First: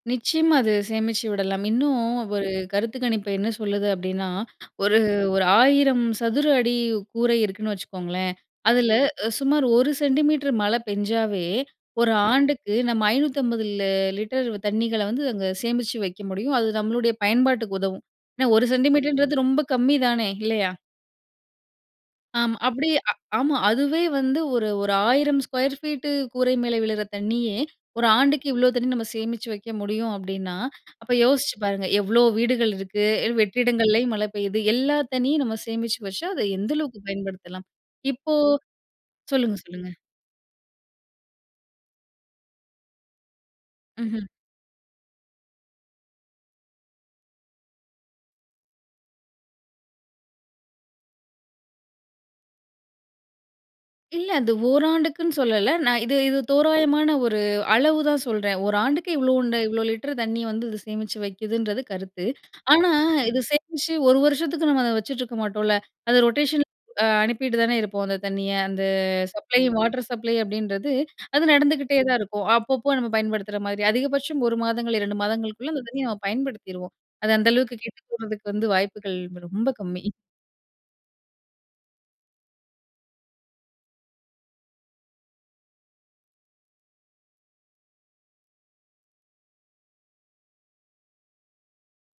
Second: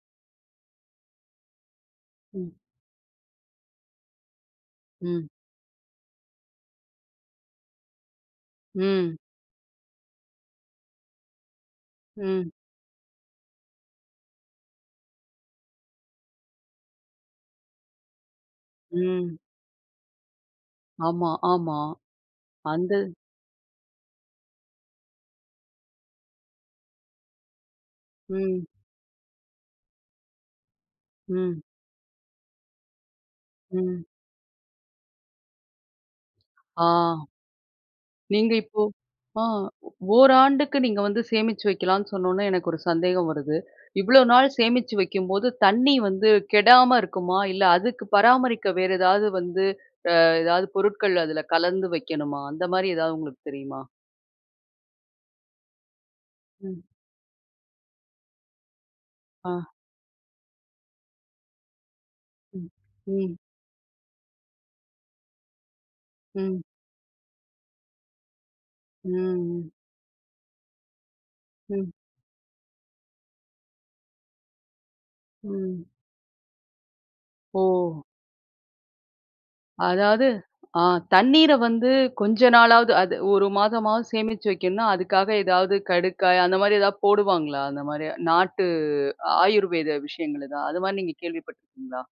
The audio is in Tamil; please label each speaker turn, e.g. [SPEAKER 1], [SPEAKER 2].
[SPEAKER 1] நிச்சயமா, அது சேமிச்சு விடலாம் இன்னும் ஒரு
[SPEAKER 2] ம்.
[SPEAKER 1] கருத்து கணிப்பு என்ன சொல்லுது? அப்டீன்னா ஒரு,
[SPEAKER 2] ம்.
[SPEAKER 1] ஒரு 1,000 சதுர அடி கூரை இருக்குன்னு வச்சுக்கோங்களேன். அதில
[SPEAKER 2] ம்.
[SPEAKER 1] சுமார் 1 சென்டிமீட்டர் மழை பெஞ்சாலே ஒரு
[SPEAKER 2] ம்.
[SPEAKER 1] ஆண்டுக்கு நம்ம 550 லிட்டர் தண்ணீகல வந்து அங்க சேமித்து வைக்க முடியும். அது நம்மளுடைய பயன்பாட்டுக்கு உதவும் ஏ 1 சென்டிமீட்டர்ன்றது
[SPEAKER 2] ம்.
[SPEAKER 1] ரொம்ப கம்மிதானே இல்லயா?
[SPEAKER 2] ஆமா, ஆமா.
[SPEAKER 1] ஆ அப்படி
[SPEAKER 2] அந்த,
[SPEAKER 1] ஆமா. அதுவே வந்து ஒரு, ஒரு 1000 ஸ்கொயர் ஃபீட் கூரை மேல விழுகிற தண்ணீயே ஒரு ஆண்டுக்கு
[SPEAKER 2] ம்.
[SPEAKER 1] இவ்வளோ தண்ணீ நம்ம சேமிச்சு வைக்க முடியும். அப்பிடின்னா அப்போ யோசித்து
[SPEAKER 2] ம்.
[SPEAKER 1] பாருங்க, எவ்வளோ வீடுகள் இருக்கு
[SPEAKER 2] ம்.
[SPEAKER 1] வெற்றிடங்களில் மழை பெய்யுது எல்லா தண்ணீயும் நம்ம சேமிச்சு வச்சா அதை எந்த
[SPEAKER 2] ஆ.
[SPEAKER 1] அளவுக்கு பயன்படுத்தலாம். இப்போ
[SPEAKER 2] நீங்க இப்போ,
[SPEAKER 1] சொல்லுங்க, சொல்லுங்க.
[SPEAKER 2] 1 நீங்க வந்து சேமிச்சு வைக்கலான்னு, சொன்னோன எனக்கு ஒரு சந்தேகம் வருது இவ்ளோ
[SPEAKER 1] ம்.
[SPEAKER 2] நாள் சேமித்து வைக்கும்போது தண்ணீ வந்து கெடாம இருக்குமா இல்ல, அதுக்கு பராமரிக்க வேற ஏதாவது வந்து ஏதாவது பொருட்கள் அதுல கலந்து வைக்கணுமா? அந்த மாதிரி ஏதாவது உங்களுக்கு தெரியுமா?
[SPEAKER 1] இல்ல, அது ஓராண்டுக்குன்னு சொல்லல நான். இது, இது
[SPEAKER 2] ம்.
[SPEAKER 1] தோராயமான ஒரு அளவுதான் சொல்லுறேன். ஒரு ஆண்டுக்கு இவ்ளோ
[SPEAKER 2] ஆ
[SPEAKER 1] இவ்ளோ லிட்டர் தண்ணீ வந்து இது சேமிச்சு வைக்குதுன்றது கருத்து.
[SPEAKER 2] ம்,
[SPEAKER 1] ஆனா,
[SPEAKER 2] ம்.
[SPEAKER 1] இது சேமித்து ஒரு வருஷத்துக்கு நம்ம அதை வச்சுட்டு இருக்க மாட்டோம்ல, அது
[SPEAKER 2] ம்.
[SPEAKER 1] ரொட்டேஷன் அனுப்பிவிட்டு தானே இருப்போம். அந்த தண்ணீய அந்த சப்ளை
[SPEAKER 2] ம்.
[SPEAKER 1] வாட்டர் சப்ளை அப்படின்றது அது
[SPEAKER 2] ம்.
[SPEAKER 1] நடந்துகிட்டே தான் இருக்கும். அப்பப்போ நம்ம பயன்படுத்துகிற மாதிரி அதிகபட்சம் ஒரு மாதங்கள், ரெண்டு மாதங்களுக்குள்ள அந்த
[SPEAKER 2] ம்.
[SPEAKER 1] தண்ணீய நம்ப பயன்படுத்திடுவோம். அது அந்த
[SPEAKER 2] ஓ!
[SPEAKER 1] அளவுக்கு கெட்டு போறதுக்கு வந்து வாய்ப்புகள் ரொம்ப கம்மி.
[SPEAKER 2] அதாவது தண்ணீர வந்து கொஞ்ச நாளாவது ஒரு மாதமாவது சேமிச்சு வைக்கணும்னா, அதுக்காக ஏதாவது கடுக்காய் அந்த மாதிரி ஏதாவது போடுவாங்களா? அந்த மாரி நாட்டு, ஆயுர்வேத விஷயங்கள் தான் அது மாதிரி நீங்க கேள்வி பட்டுருக்கீங்களா?